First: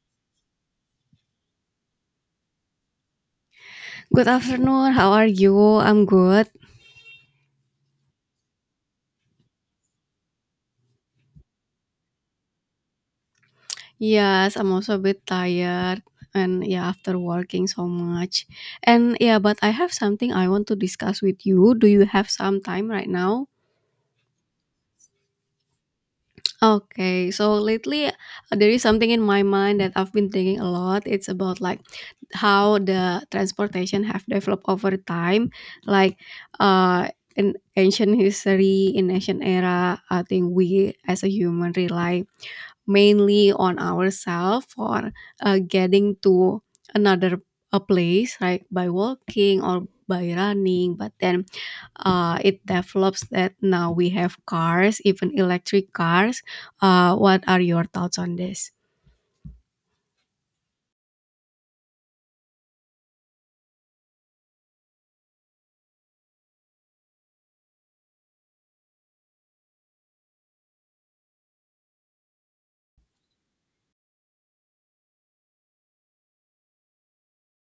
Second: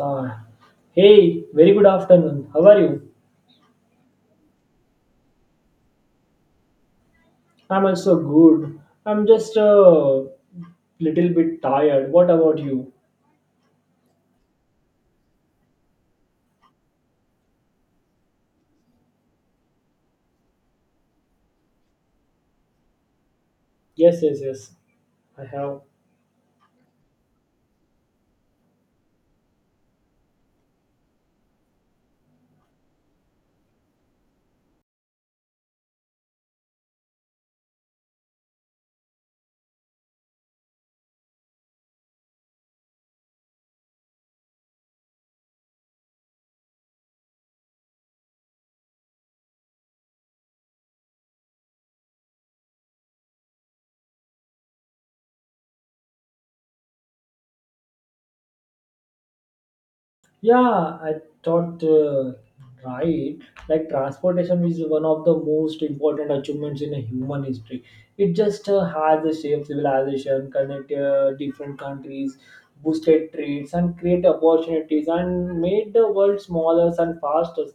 Are Hey, very good afternoon. How are you? Good afternoon. How are you? I'm good. I'm also good. I'm just a little bit tired. What about you? Yes, I'm also a bit tired and yeah, after working so much. And yeah, but I have something I want to discuss with you. Do you have some time right now? Yes, yes, yes. I have. Okay, so lately there is something in my mind that I've been thinking a lot. It's about like how the transportation have developed over time, like uh in ancient history, in ancient era. I think we as a human rely mainly on ourselves for getting to another a place, right, by walking or by running, but then it develops that now we have cars, even electric cars. What are your thoughts on this? Yeah, I thought right. Like transportation is one of the most important achievements in a human history. It just has shaped civilization, connect different countries, boosted trades, and create opportunities, and made the world smaller and faster.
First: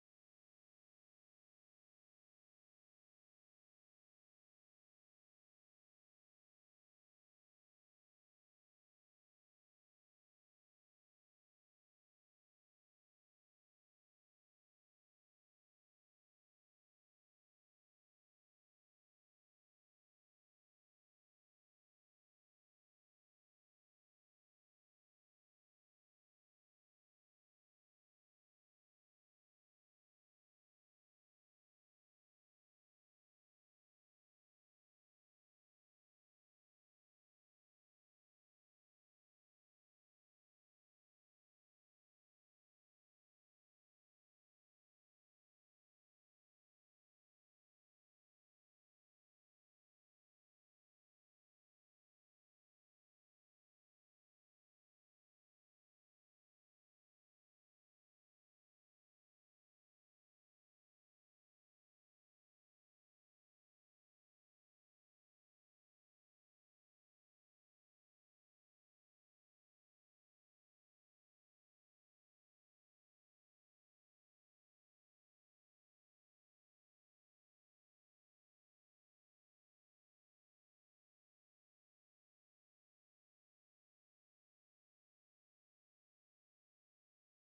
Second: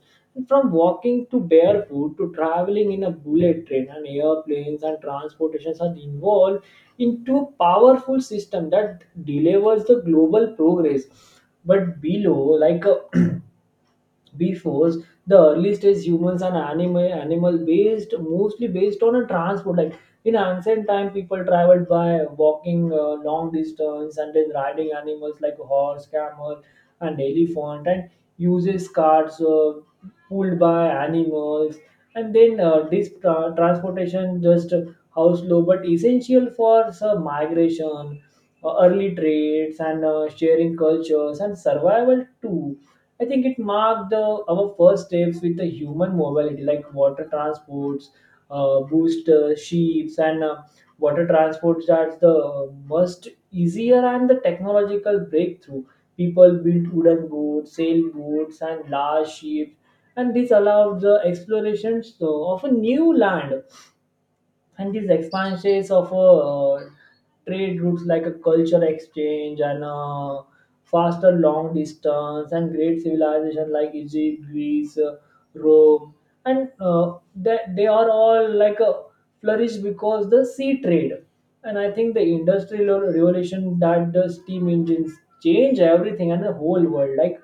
From walking to barefoot to traveling in a bullet train and airplanes and transportations are involved into a powerful system that delivers the global progress, but below, like a before, the early stage humans and animal based, mostly based on a transport. Like in ancient time, people traveled by walking long distance and then riding animals like horse, camel, and elephant, and uses carts pulled by animals. And then this transportation just how slow, but essential for some migration, early trades, and sharing cultures and survival too. I think it marked our first steps with the human mobility, like water transports, boost ships, and water transports are the most easier and the technological breakthrough. People built wooden boats, sailboats, and large ships, and this allowed the explorations of a new land and these expansions of trade routes, like a culture exchange and faster long distance and great civilization like Egypt, Greece, Rome, and that they are all like flourished because the sea trade. And I think the industrial revolution, that the steam engines change everything and the whole world. Like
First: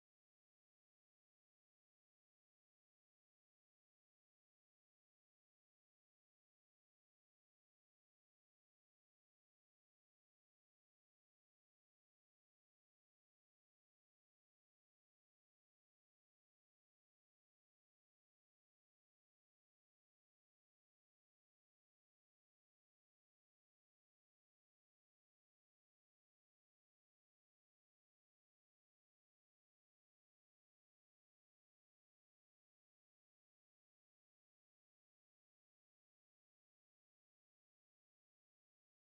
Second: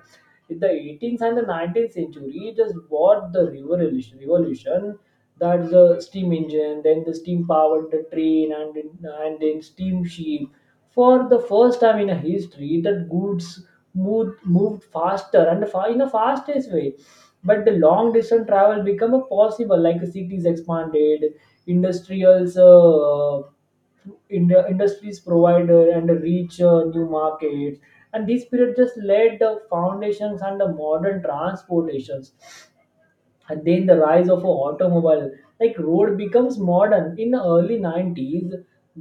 in the 18th and the 19th century, it is what the revolution that the steam engine, then the steam powered the train and then steam ship. For the first time in a history, that goods moved faster and in a fastest way. But the long distance travel become a possible, like cities expanded, industrials. In the industries provider and reach new markets, and this period just laid the foundations and the modern transportations. And then the rise of automobile, like road becomes modern in the early 90s,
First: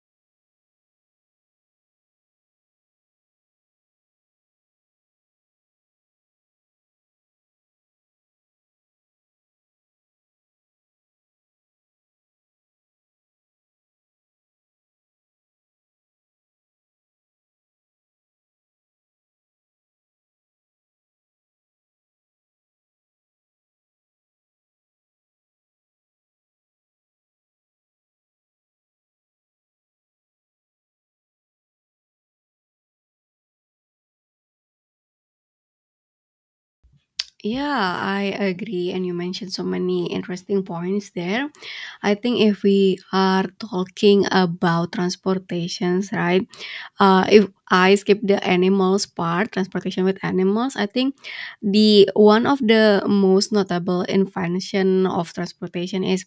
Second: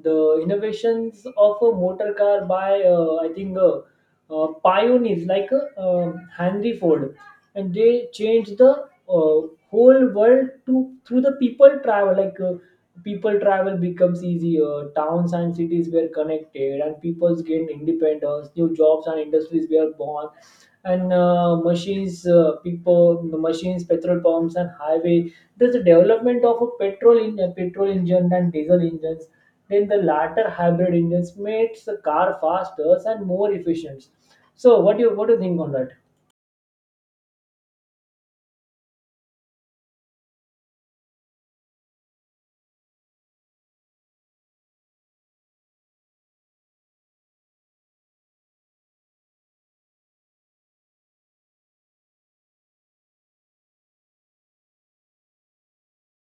the innovations of a motor car by I think pioneers like Henry Ford. And they changed the uh, whole world to through the people travel, like people travel becomes easier, towns and cities were connected, and peoples gained independence, new jobs and industries were born, and machines people machines, petrol pumps, and highway. There's a development of a petrol in petrol engine and diesel engines, then the latter hybrid engines makes the car faster and more efficient. So what do you think on that? Yeah, I agree, and you mentioned so many interesting points there. I think if we are talking about transportations, right, if I skip the animals part, transportation with animals, I think the one of the most notable invention of transportation is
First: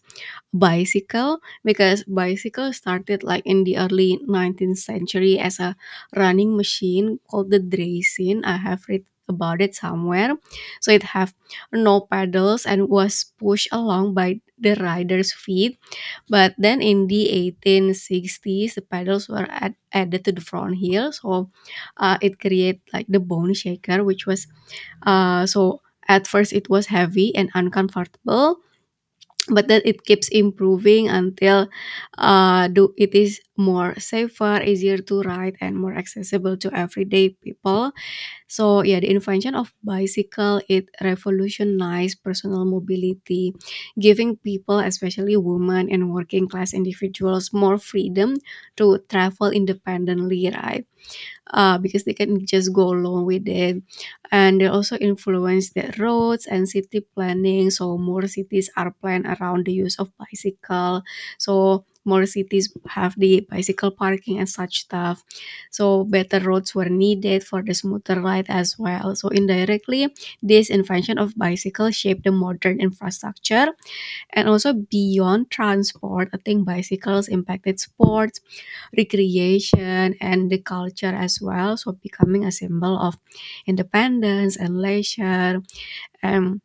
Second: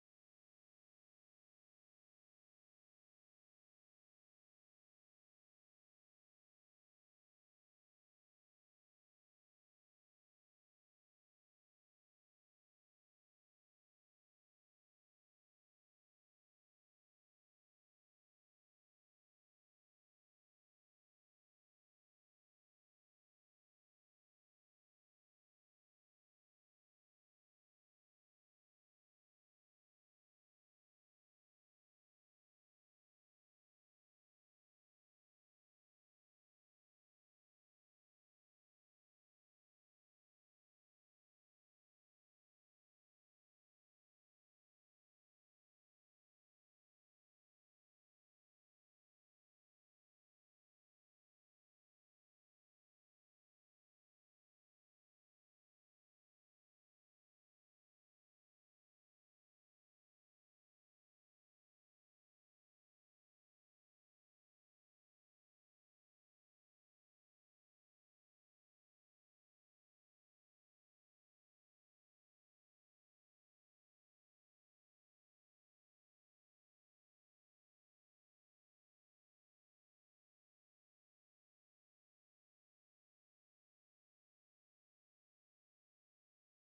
bicycle, because bicycle started like in the early 19th century as a running machine called the draysin. I have read about it somewhere. So it have no pedals and was pushed along by the rider's feet, but then in the 1860s, the pedals were added to the front heel, so it created like the bone shaker, which was uh, so at first it was heavy and uncomfortable, but then it keeps improving until it is more safer, easier to ride, and more accessible to everyday people. So yeah, the invention of bicycle, it revolutionized personal mobility, giving people, especially women and working class individuals, more freedom to travel independently, right? Because they can just go along with it. And they also influence the roads and city planning. So more cities are planned around the use of bicycle. So more cities have the bicycle parking and such stuff. So better roads were needed for the smoother ride as well. So indirectly, this invention of bicycle shaped the modern infrastructure, and also beyond transport, I think bicycles impacted sports, recreation, and the culture as well. So becoming a symbol of independence and leisure. And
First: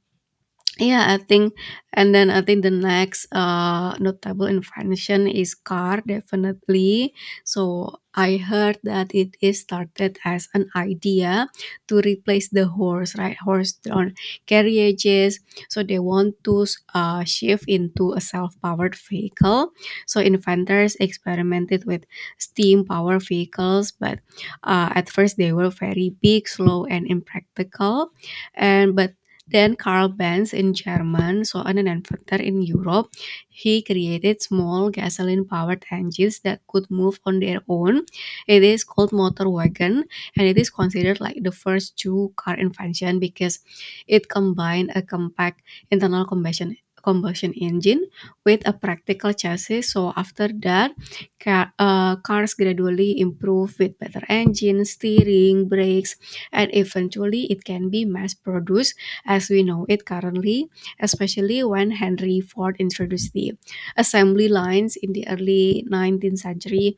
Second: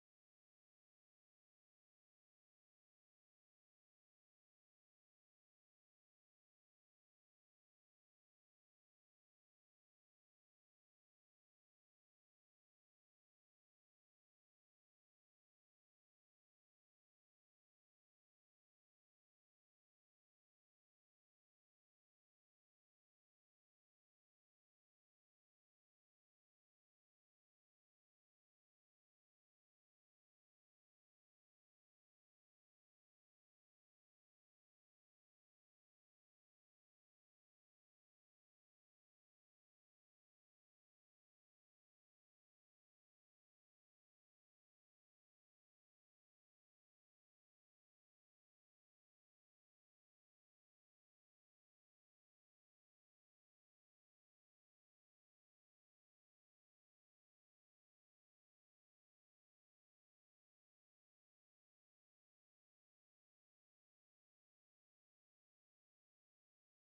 yeah, I think, and then I think the next notable invention is car, definitely. So I heard that it is started as an idea to replace the horse, right? Horse-drawn carriages. So they want to shift into a self-powered vehicle. So inventors experimented with steam-powered vehicles, but at first they were very big, slow, and impractical. And but then Karl Benz in German saw an inventor in Europe. He created small gasoline-powered engines that could move on their own. It is called motor wagon, and it is considered like the first two car invention because it combined a compact internal combustion engine with a practical chassis. So after that, cars gradually improve with better engines, steering, brakes, and eventually it can be mass produced as we know it currently, especially when Henry Ford introduced the assembly lines in the early 19th century,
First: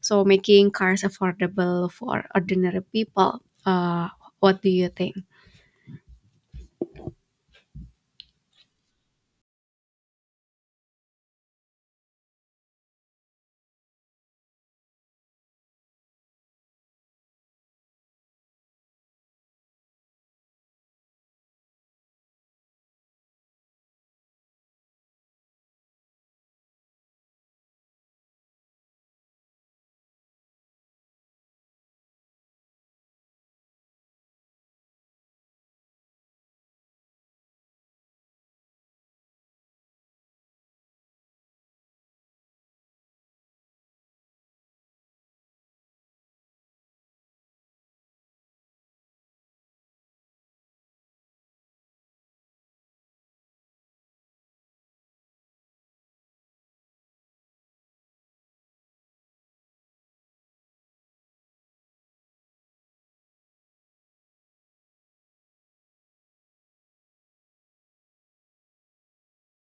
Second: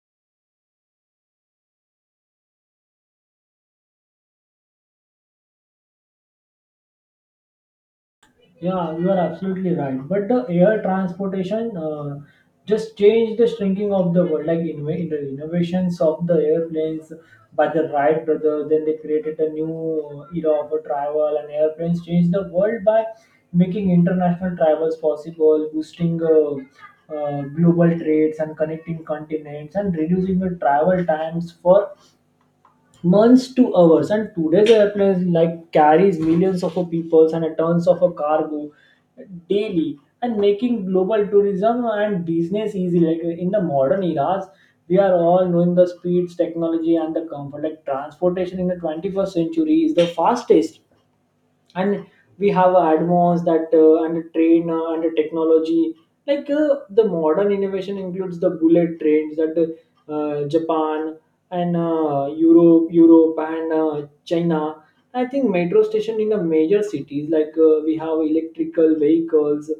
so making cars affordable for ordinary people. Uh, what do you think? Yeah, you are absolutely right. But the air transportation just changed the shrinking of the world, like in the innovations of the airplanes by the Wright brothers. Then they created a new era of a travel, and airplanes changed the world by making international travels possible, boosting global trades and connecting continents, and reducing the travel times for months to hours. And today's airplane like carries millions of people and tons of cargo daily and making global tourism and business easy. Like in the modern eras, we are all knowing the speeds technology and the comfort. Like transportation in the 21st century is the fastest, and we have advanced that and train and technology. Like the modern innovation includes the bullet trains that Japan and Europe and China. I think metro station in the major cities, like we have electrical vehicles,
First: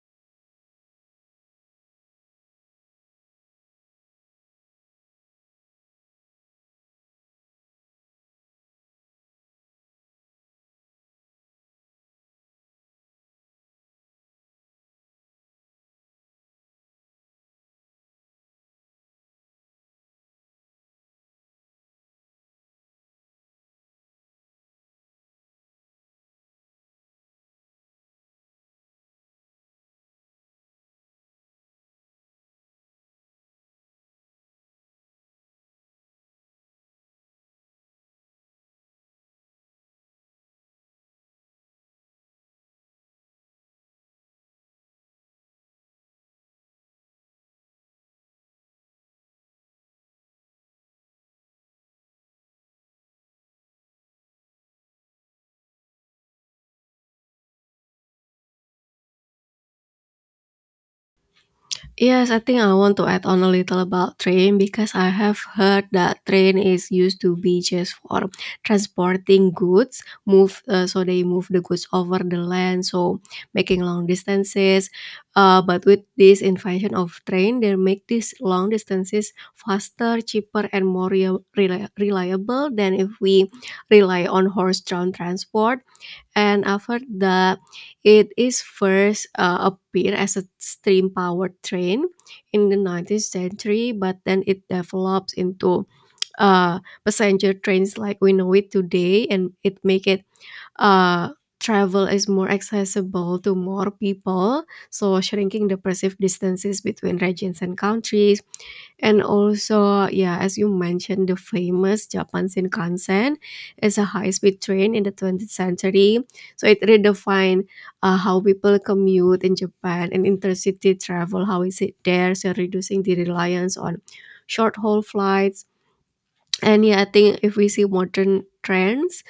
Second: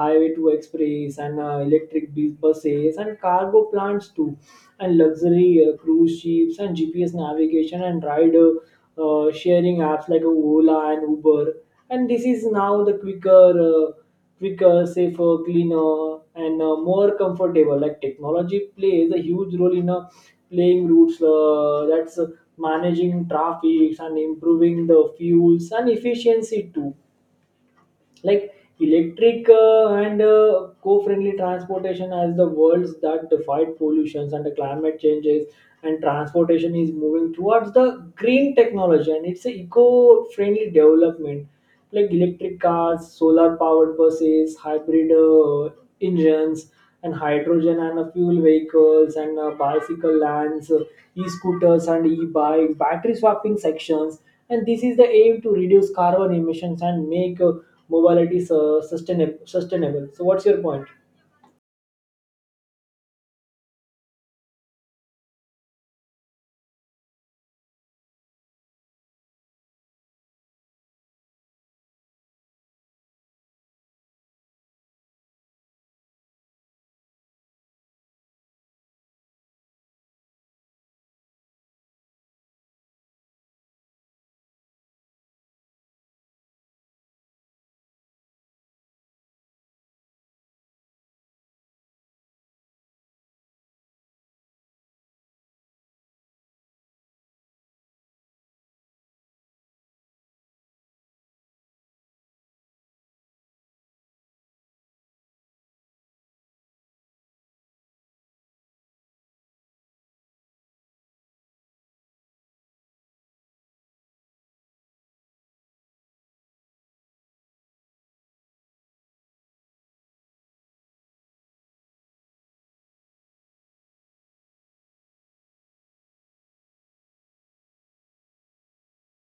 highway to express, and electric buses and cargo plants too, and luxury cruise ships and GPS navigation and rider sharing apps like Ola and Uber. And this is now the quicker, safer, cleaner, and more comfortable. Like technology plays a huge role in playing routes. That's managing traffic and improving the fuels and efficiency too, like electric and co-friendly transportation as the worlds that defied pollutions and the climate changes. And transportation is moving towards the green technology, and it's a eco-friendly development like electric cars, solar powered buses, hybrid engines, and hydrogen and fuel vehicles, and bicycle lands, e scooters, and e bikes, battery swapping sections. And this is the aim to reduce carbon emissions and make mobility sustainable. So, what's your point? Yes, I think I want to add on a little about train, because I have heard that train is used to be just for transporting goods, move so they move the goods over the land, so making long distances. But with this invention of train, they make these long distances faster, cheaper, and more reliable than if we rely on horse-drawn transport, and after that it is first appear as a steam powered train in the 19th century, but then it develops into uh, passenger trains like we know it today, and it make it uh, travel is more accessible to more people, so shrinking the perceived distances between regions and countries. And also, yeah, as you mentioned, the famous Japan Shinkansen is a high-speed train in the 20th century. So it redefined how people commute in Japan and intercity travel, how is it there, so reducing the reliance on short-haul flights. And yeah, I think if we see modern trends,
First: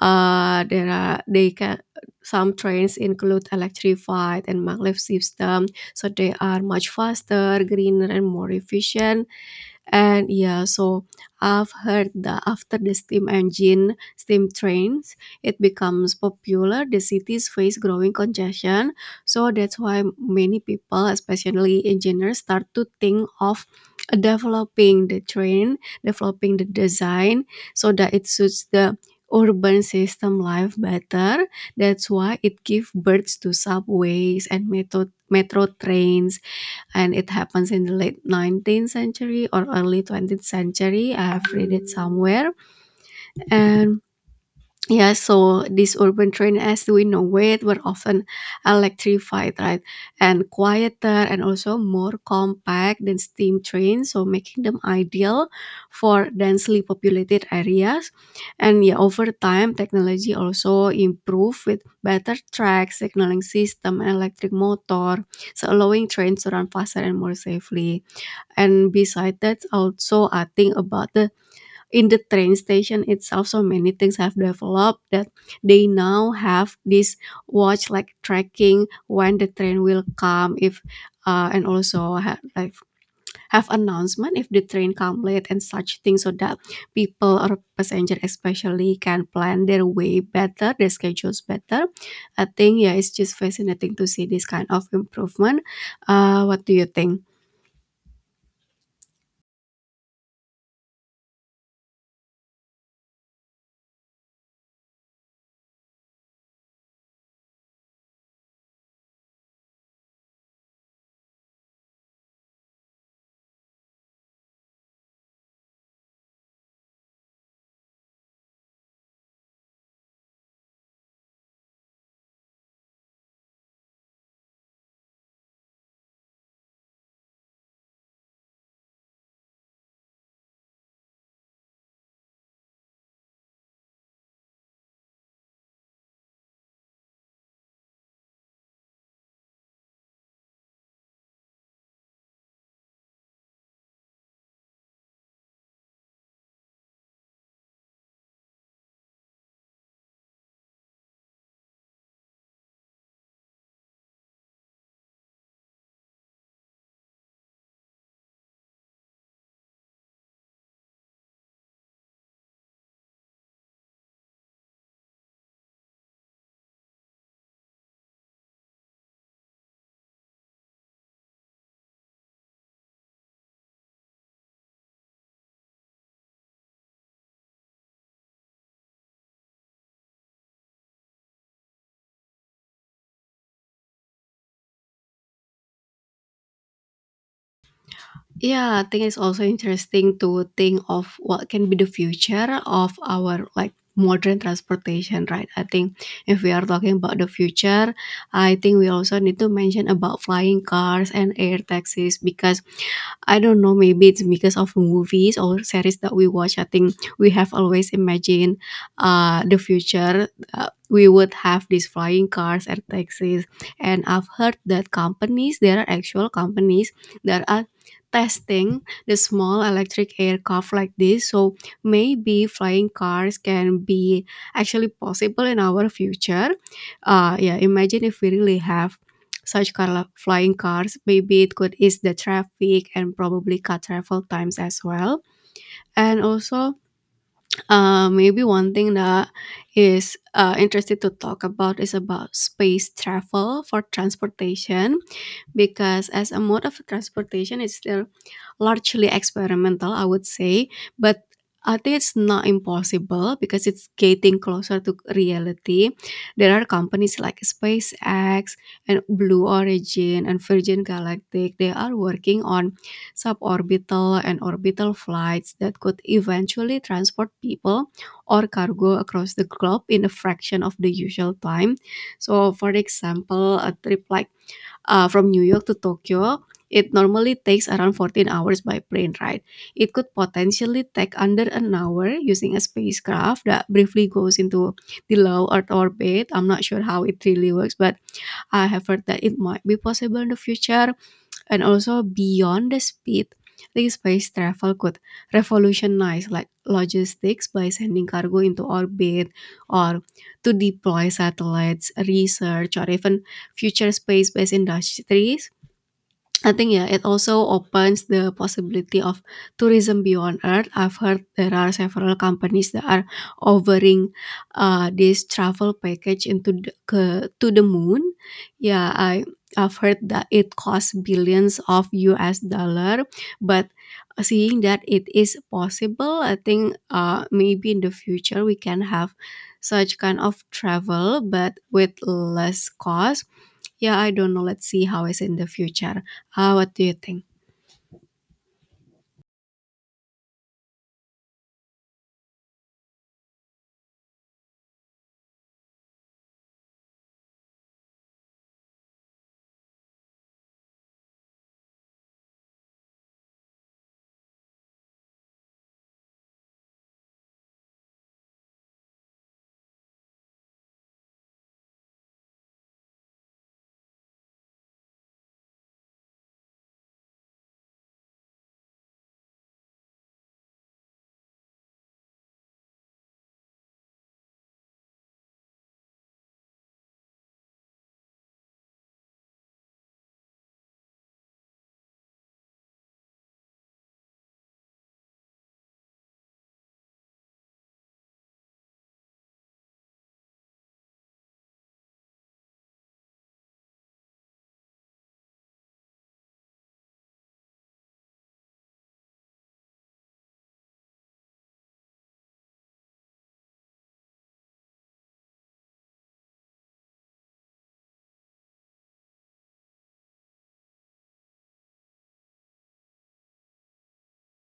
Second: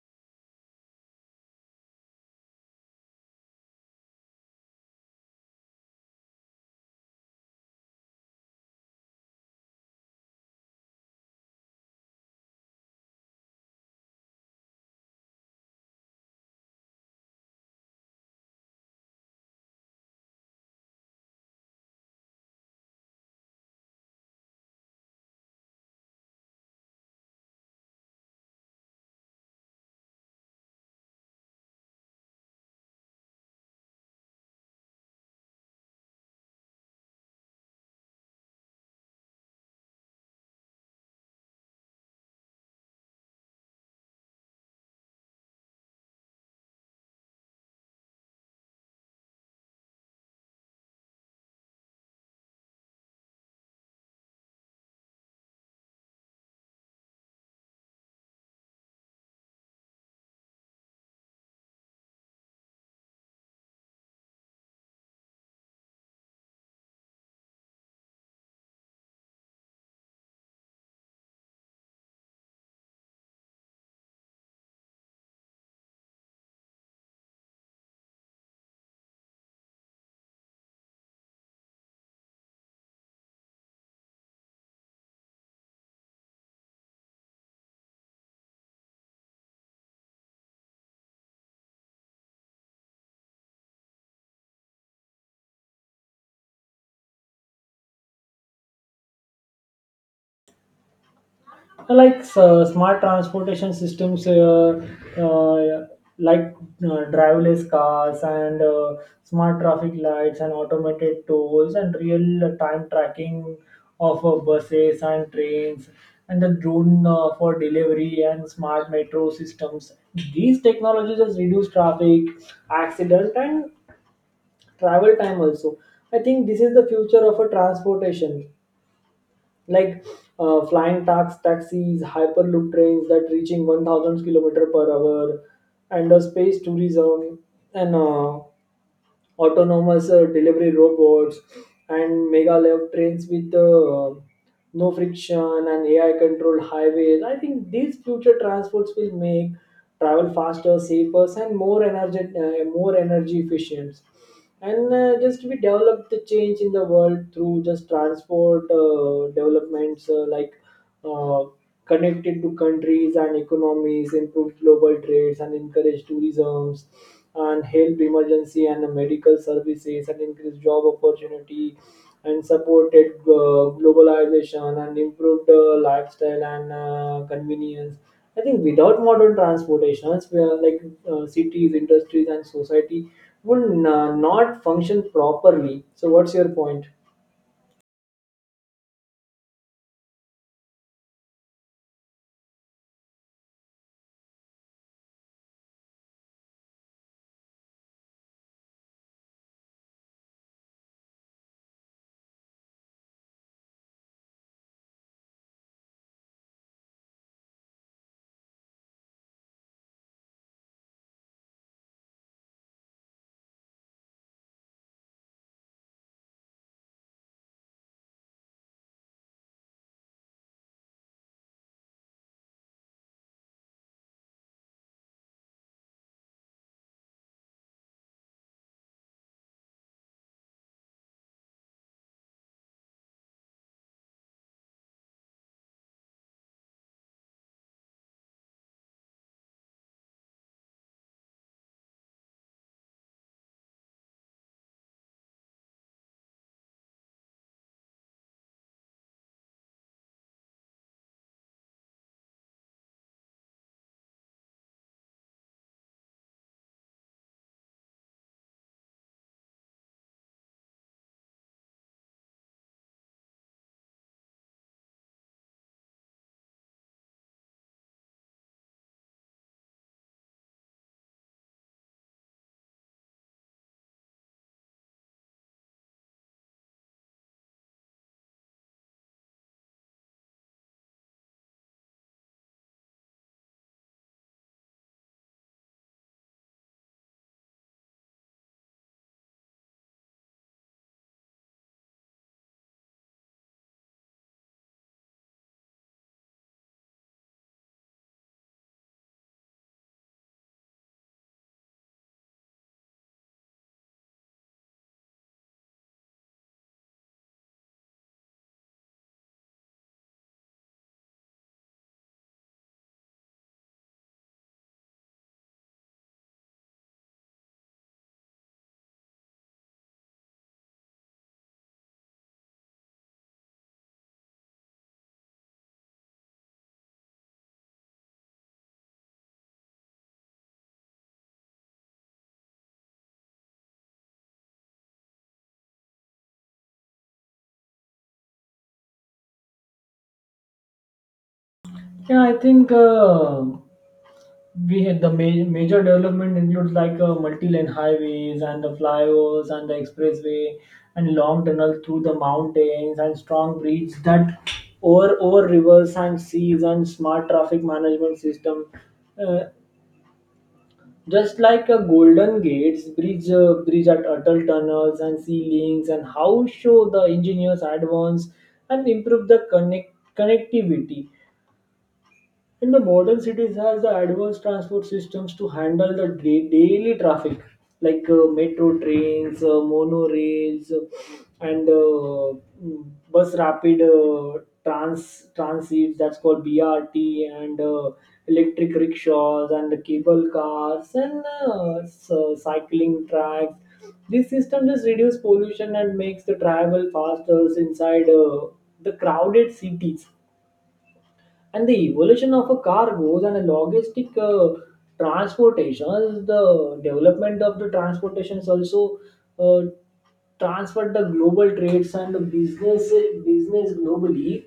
there are they can some trains include electrified and maglev system, so they are much faster, greener, and more efficient. And yeah, so I've heard that after the steam engine, steam trains, it becomes popular. The cities face growing congestion. So that's why many people, especially engineers, start to think of developing the train, developing the design so that it suits the urban system life better. That's why it gives birth to subways and metro trains, and it happens in the late 19th century or early 20th century, I have read it somewhere. And yeah, so these urban train as we know it were often electrified, right, and quieter and also more compact than steam trains, so making them ideal for densely populated areas. And yeah, over time technology also improved with better track signaling system and electric motor, so allowing trains to run faster and more safely. And beside that, also I think about the in the train station itself, so many things have developed, that they now have this watch like tracking when the train will come if and also have like have announcement if the train come late and such things, so that people or passenger especially can plan their way better, their schedules better. I think yeah, it's just fascinating to see this kind of improvement. What do you think? Like smart transportation systems, uh, like driverless cars and smart traffic lights and automated tolls and real time tracking of buses and trains and the drone for delivery and smart metro systems. These technologies just reduce traffic accident and travel time also. I think this is the future of a transportation, like flying taxis, hyperloop trains that reaching 1,000 kilometer per hour, and space tourism, and autonomous delivery robots and mega lev trains with no friction and AI controlled highways. I think these future transports will make travel faster, safer, and more energy efficient. And just we develop the change in the world through just transport developments like uh, connected to countries and economies, improve global trades, and encourage tourism, and help emergency and medical services, and increase job opportunity, and supported globalization, and improved lifestyle and convenience. I think without modern transportations we are like cities, industries, and society would not function properly. So what's your point? Yeah, I think it's also interesting to think of what can be the future of our like modern transportation, right? I think if we are talking about the future, I think we also need to mention about flying cars and air taxis, because I don't know, maybe it's because of movies or series that we watch. I think we have always imagined the future. We would have these flying cars and taxis. And I've heard that companies, there are actual companies that are testing the small electric aircraft like this. So maybe flying cars can be actually possible in our future. Yeah, imagine if we really have such car flying cars, maybe it could ease the traffic and probably cut travel times as well. And also, maybe one thing that is interested to talk about is about space travel for transportation, because as a mode of transportation it's still largely experimental, I would say, but I think it's not impossible because it's getting closer to reality. There are companies like SpaceX and Blue Origin and Virgin Galactic. They are working on suborbital and orbital flights that could eventually transport people or cargo across the globe in a fraction of the usual time. So for example, a trip like from New York to Tokyo, it normally takes around 14 hours by plane ride. It could potentially take under an hour using a spacecraft that briefly goes into the low Earth orbit. I'm not sure how it really works, but I have heard that it might be possible in the future. And also beyond the speed, this space travel could revolutionize like logistics by sending cargo into orbit or to deploy satellites research or even future space-based industries. I think yeah, it also opens the possibility of tourism beyond Earth. I've heard there are several companies that are offering this travel package into to the moon. Yeah, I've heard that it costs billions of US dollar, but seeing that it is possible, I think maybe in the future we can have such kind of travel, but with less cost. Yeah, I don't know. Let's see how it's in the future. What do you think? Yeah, I think. We had the major development includes like multi-lane highways and the flyovers and the expressway and long tunnel through the mountains and strong bridges that over rivers and seas and smart traffic management system. Uh, just like a Golden Gates bridge, bridge at Atal tunnels and sea links, and how show the engineers advance and improve the connectivity. And the modern cities has the advanced transport systems to handle the daily traffic, like metro trains, monorails, and uh, mm, bus rapid transit, that's called BRT, and electric rickshaws, and the cable cars, and cycling tracks. This system just reduces pollution and makes the travel faster inside the crowded cities. And the evolution of a cargoes and a logistic transportation, the development of the transportations also uh, transferred the global trades and the business globally.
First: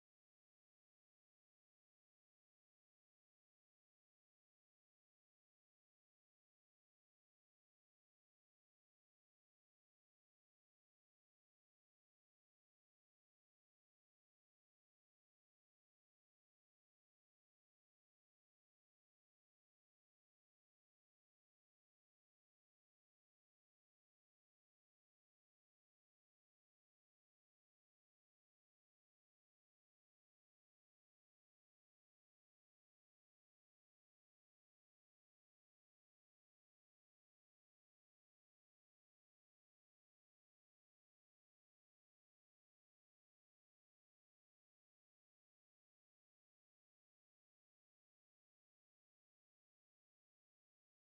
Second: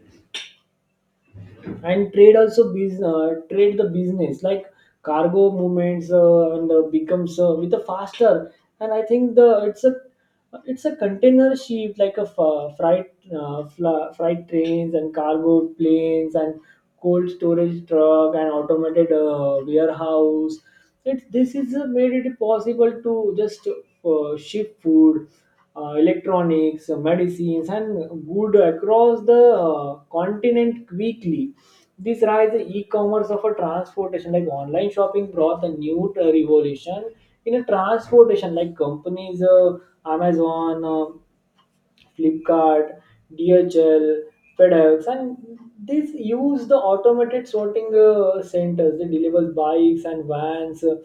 And trade also trade the business like cargo movements and becomes with a faster. And I think the it's a container ship like a freight trains and cargo planes and cold storage truck and automated warehouse. It, this is made it possible to just ship food, electronics, medicines, and good across the continent quickly. This rise in e-commerce of a transportation, like online shopping, brought a new revolution in a transportation, like companies Amazon, Flipkart, DHL, FedEx, and these use the automated sorting centers. They deliver bikes and vans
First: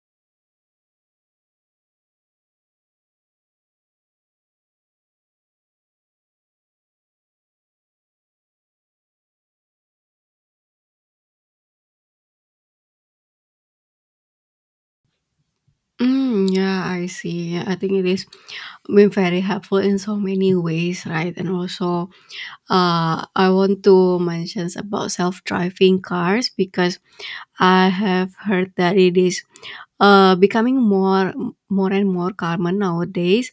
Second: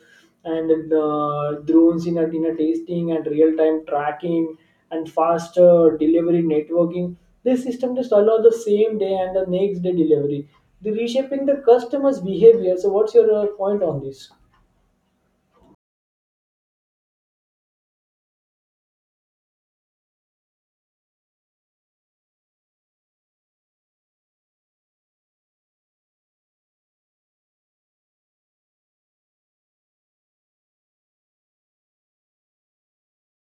and drones in a tasting and real time tracking and faster delivery networking. This system just allow the same day and the next day delivery. The reshaping the customer's behavior. So, what's your point on this? Mm, yeah, I see. I think it is been very helpful in so many ways, right? And also, I want to mention about self-driving cars, because I have heard that it is becoming more and more common nowadays.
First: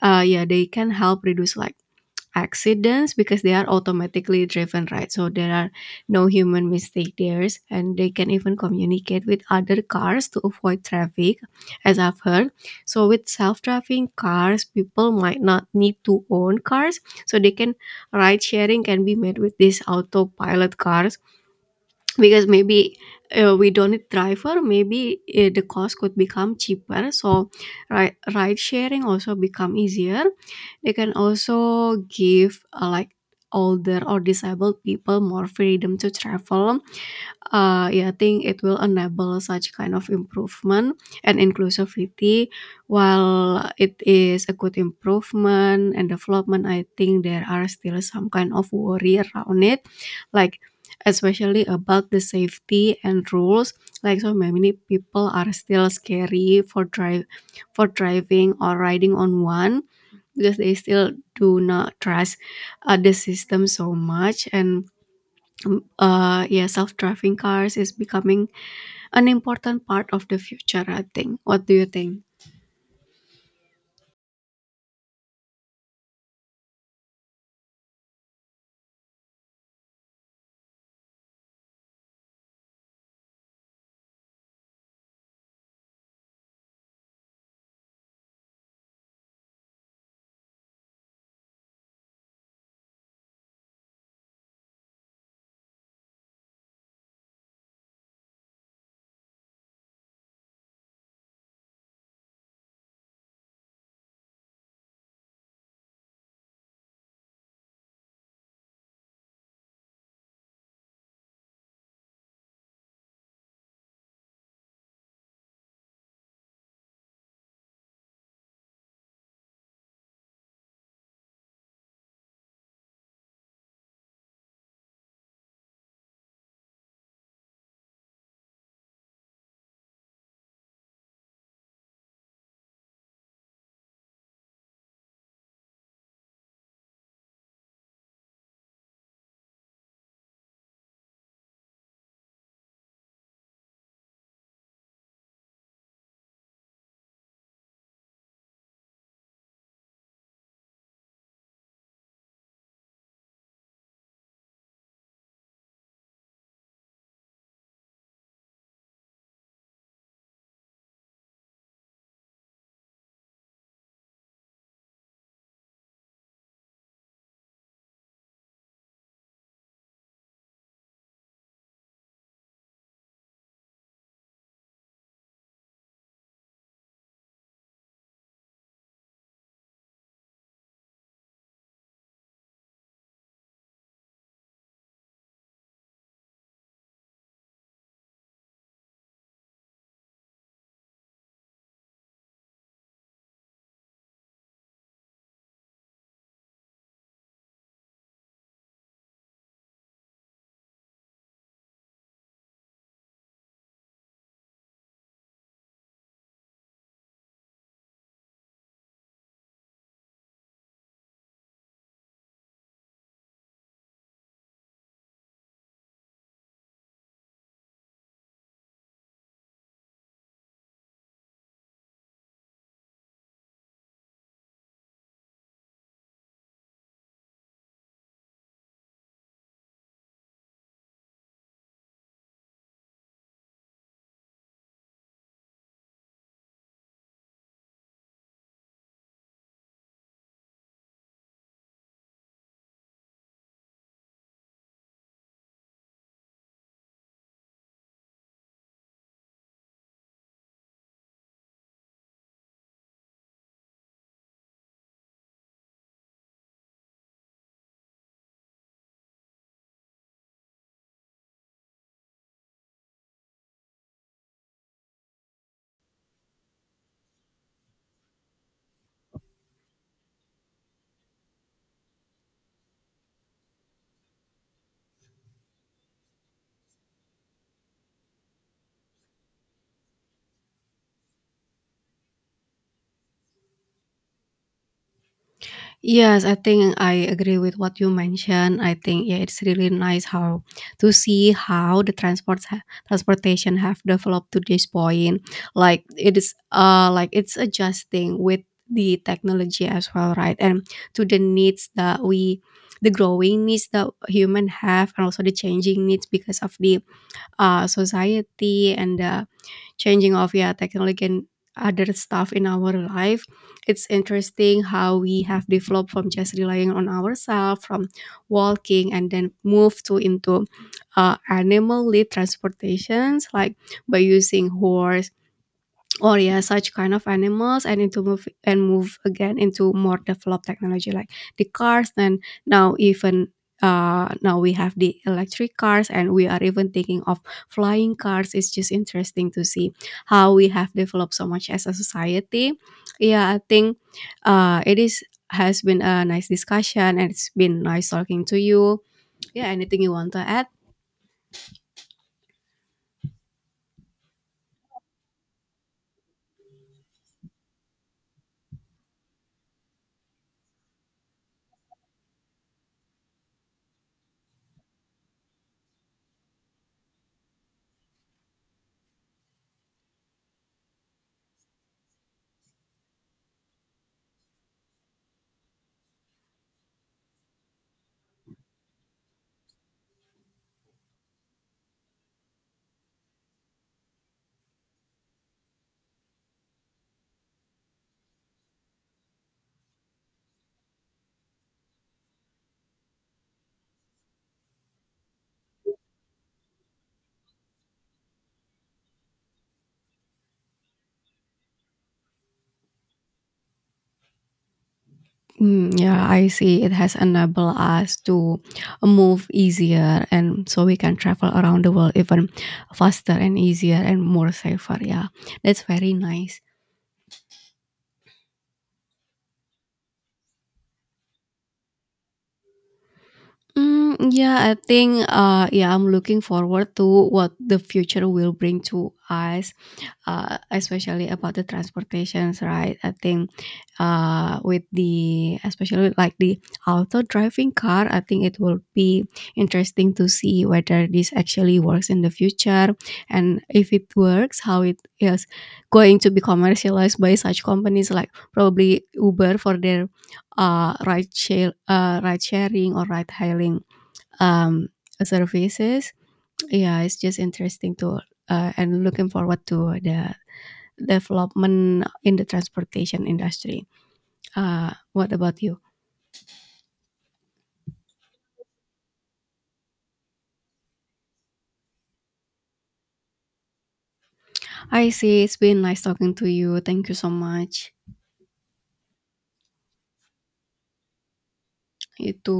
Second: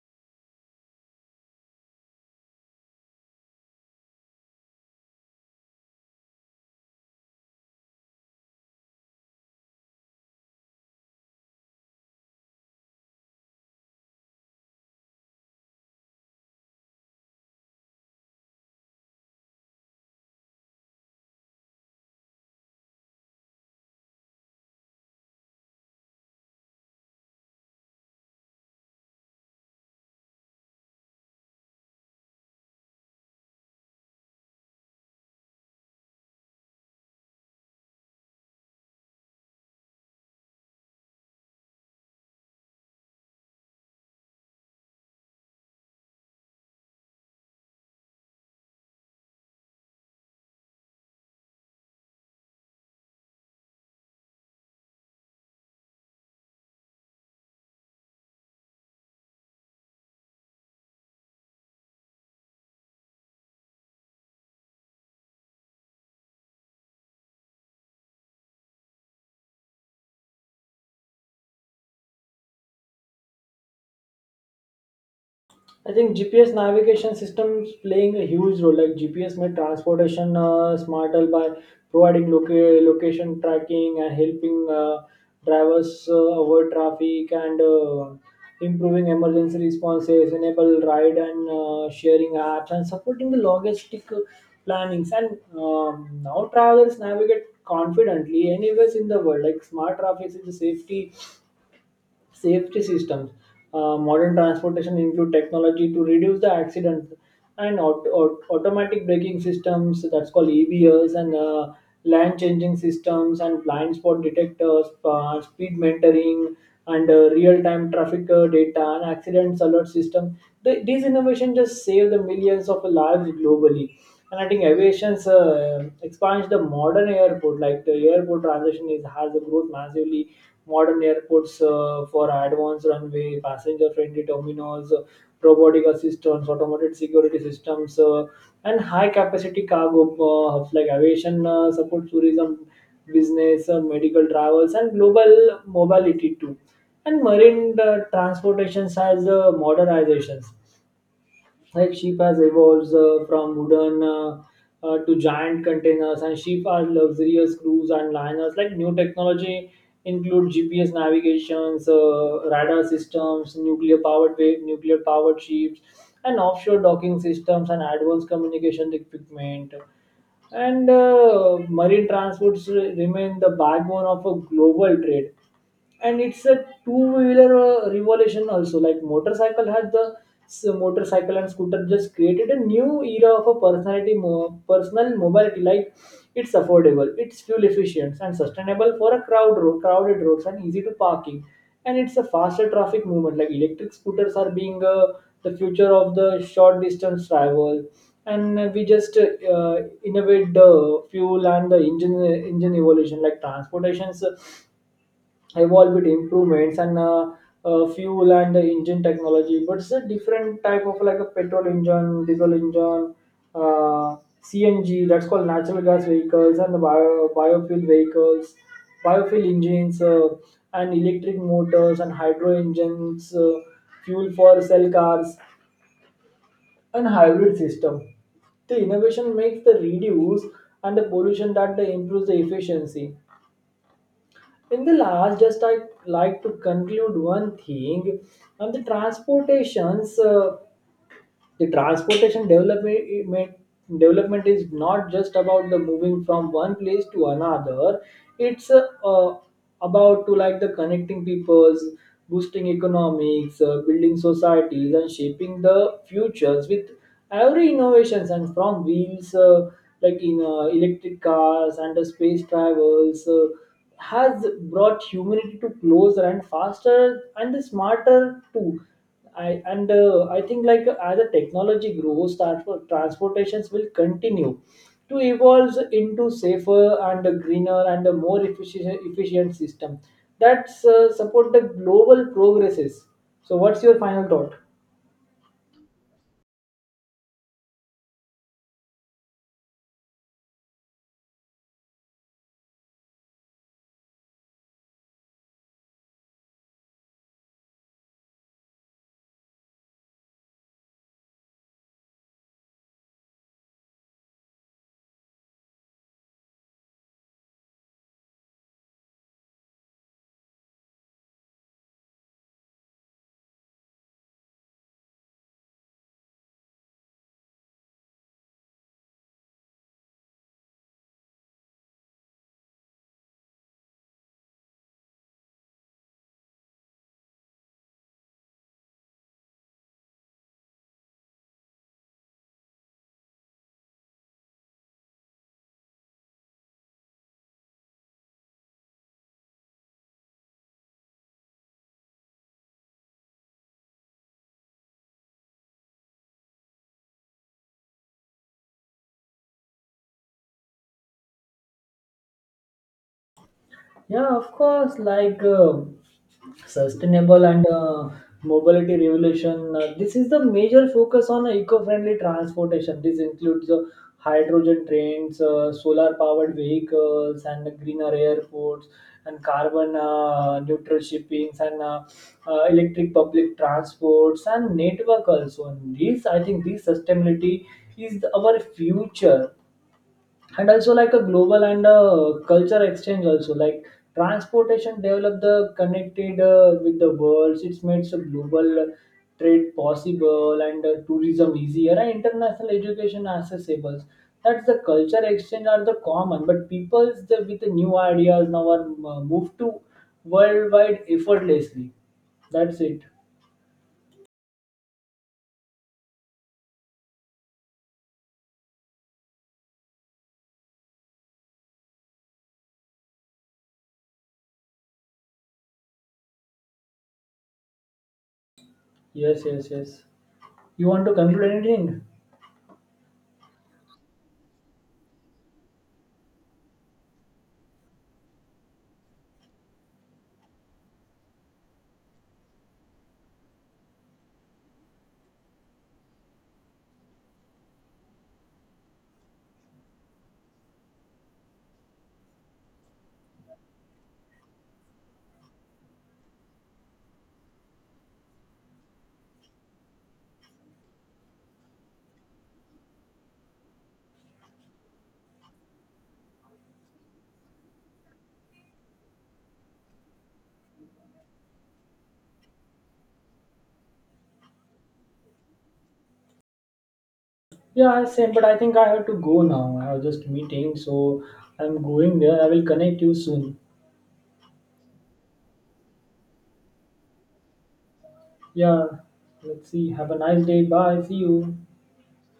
Yeah, they can help reduce like accidents because they are automatically driven, right, so there are no human mistake there, and they can even communicate with other cars to avoid traffic, as I've heard. So with self-driving cars, people might not need to own cars, so they can ride sharing can be made with these autopilot cars, because maybe we don't need driver, maybe the cost could become cheaper, so ride sharing also become easier. They can also give like older or disabled people more freedom to travel. Yeah, I think it will enable such kind of improvement and inclusivity. While it is a good improvement and development, I think there are still some kind of worry around it, like especially about the safety and rules. Like, so many people are still scary for driving or riding on one, because they still do not trust the system so much, and yeah, self-driving cars is becoming an important part of the future, I think. What do you think? I think GPS navigation systems playing a huge role. Like GPS made transportation smarter by providing location tracking and helping drivers avoid traffic and improving emergency responses, enable ride and sharing apps, and supporting the logistic plannings. And now travelers navigate confidently anywhere in the world. Like smart traffic is a safety systems. Modern transportation include technology to reduce the accidents and automatic braking systems, that's called EBS, and lane changing systems and blind spot detectors, speed monitoring, and real-time traffic data and accidents alert system. The, these innovations just save the millions of lives globally. And I think aviation's expands the modern airport, like the airport transition is has a growth massively. Modern airports for advanced runway, passenger-friendly terminals, robotic assistants, automated security systems, and high-capacity cargo hubs. Like aviation support tourism, business, medical travels, and global mobility too. And marine transportations as modernizations, like sheep has evolved from wooden to giant containers, and sheep are luxurious cruise and liners. Like new technology include GPS navigations, radar systems, nuclear powered ships, and offshore docking systems and advanced communication equipment. And marine transports remain the backbone of a global trade. And it's a two-wheeler revolution also. Like motorcycle had the motorcycle and scooter just created a new era of a personal mobility. Like it's affordable, it's fuel efficient and sustainable for a crowded roads and easy to parking. And it's a faster traffic movement. Like electric scooters are being the future of the short distance travel. And we just innovate the fuel and the engine evolution, like transportations evolve with improvements and fuel and the engine technology, but it's a different type of like a petrol engine, diesel engine, uh, CNG, that's called natural gas vehicles, and the biofuel vehicles, biofuel engines, and electric motors and hydro engines, fuel for cell cars and hybrid system. The innovation makes the reduce and the pollution that they improves the efficiency. In the last, just I like to conclude one thing, and the transportations, the transportation development is not just about the moving from one place to another, it's about to like the connecting peoples, boosting economics, building societies, and shaping the futures with every innovations. And from wheels, like in electric cars and the space travels, has brought humanity to closer and faster and smarter too. I think like as the technology grows, transportations will continue to evolve into safer and a greener and a more efficient system that support the global progresses. So, what's your final thought? Yes, I think I agree with what you mentioned. I think yeah, it's really nice how to see how the transports transportation have developed to this point. Like, it is like it's adjusting with the technology as well, right? And to the needs that we the growing needs that human have, and also the changing needs because of the society and the changing of yeah technology and other stuff in our life. It's interesting how we have developed from just relying on ourselves from walking, and then move to into animal lead transportations like by using horse or yeah such kind of animals, and into move and move again into more developed technology like the cars, and now even now we have the electric cars, and we are even thinking of flying cars. It's just interesting to see how we have developed so much as a society. Yeah, I think it is has been a nice discussion, and it's been nice talking to you. Yeah, anything you want to add? Yeah, of course. Like sustainable and mobility revolution. This is the major focus on eco-friendly transportation. This includes hydrogen trains, solar-powered vehicles, and greener airports, and carbon neutral shippings, and electric public transports, and network also. And these, I think, these sustainability is our future. And also like a global and a culture exchange also, like transportation developed the connected with the world, it's made some global trade possible and tourism easier and international education accessible. That's the culture exchange are the common, but people's the, with the new ideas now are moved to worldwide effortlessly. That's it. Mm, yeah, I see. It has enabled us to move easier, and so we can travel around the world even faster and easier and more safer. Yeah, that's very nice. Yes, yes, yes. You want to conclude anything? Mm, yeah, I think yeah, I'm looking forward to what the future will bring to us. Especially about the transportations, right? I think with the especially with like the auto driving car, I think it will be interesting to see whether this actually works in the future, and if it works, how it is going to be commercialized by such companies like probably Uber for their ride sharing or ride hailing um, services. Yeah, it's just interesting to and looking forward to the development in the transportation industry. What about you? Yeah, same, but I think I have to go now. I have just meeting, so I'm going there. I will connect you soon. I see. It's been nice talking to you. Thank you so much. Yeah, let's see. Have a nice day. Bye. See you. Itu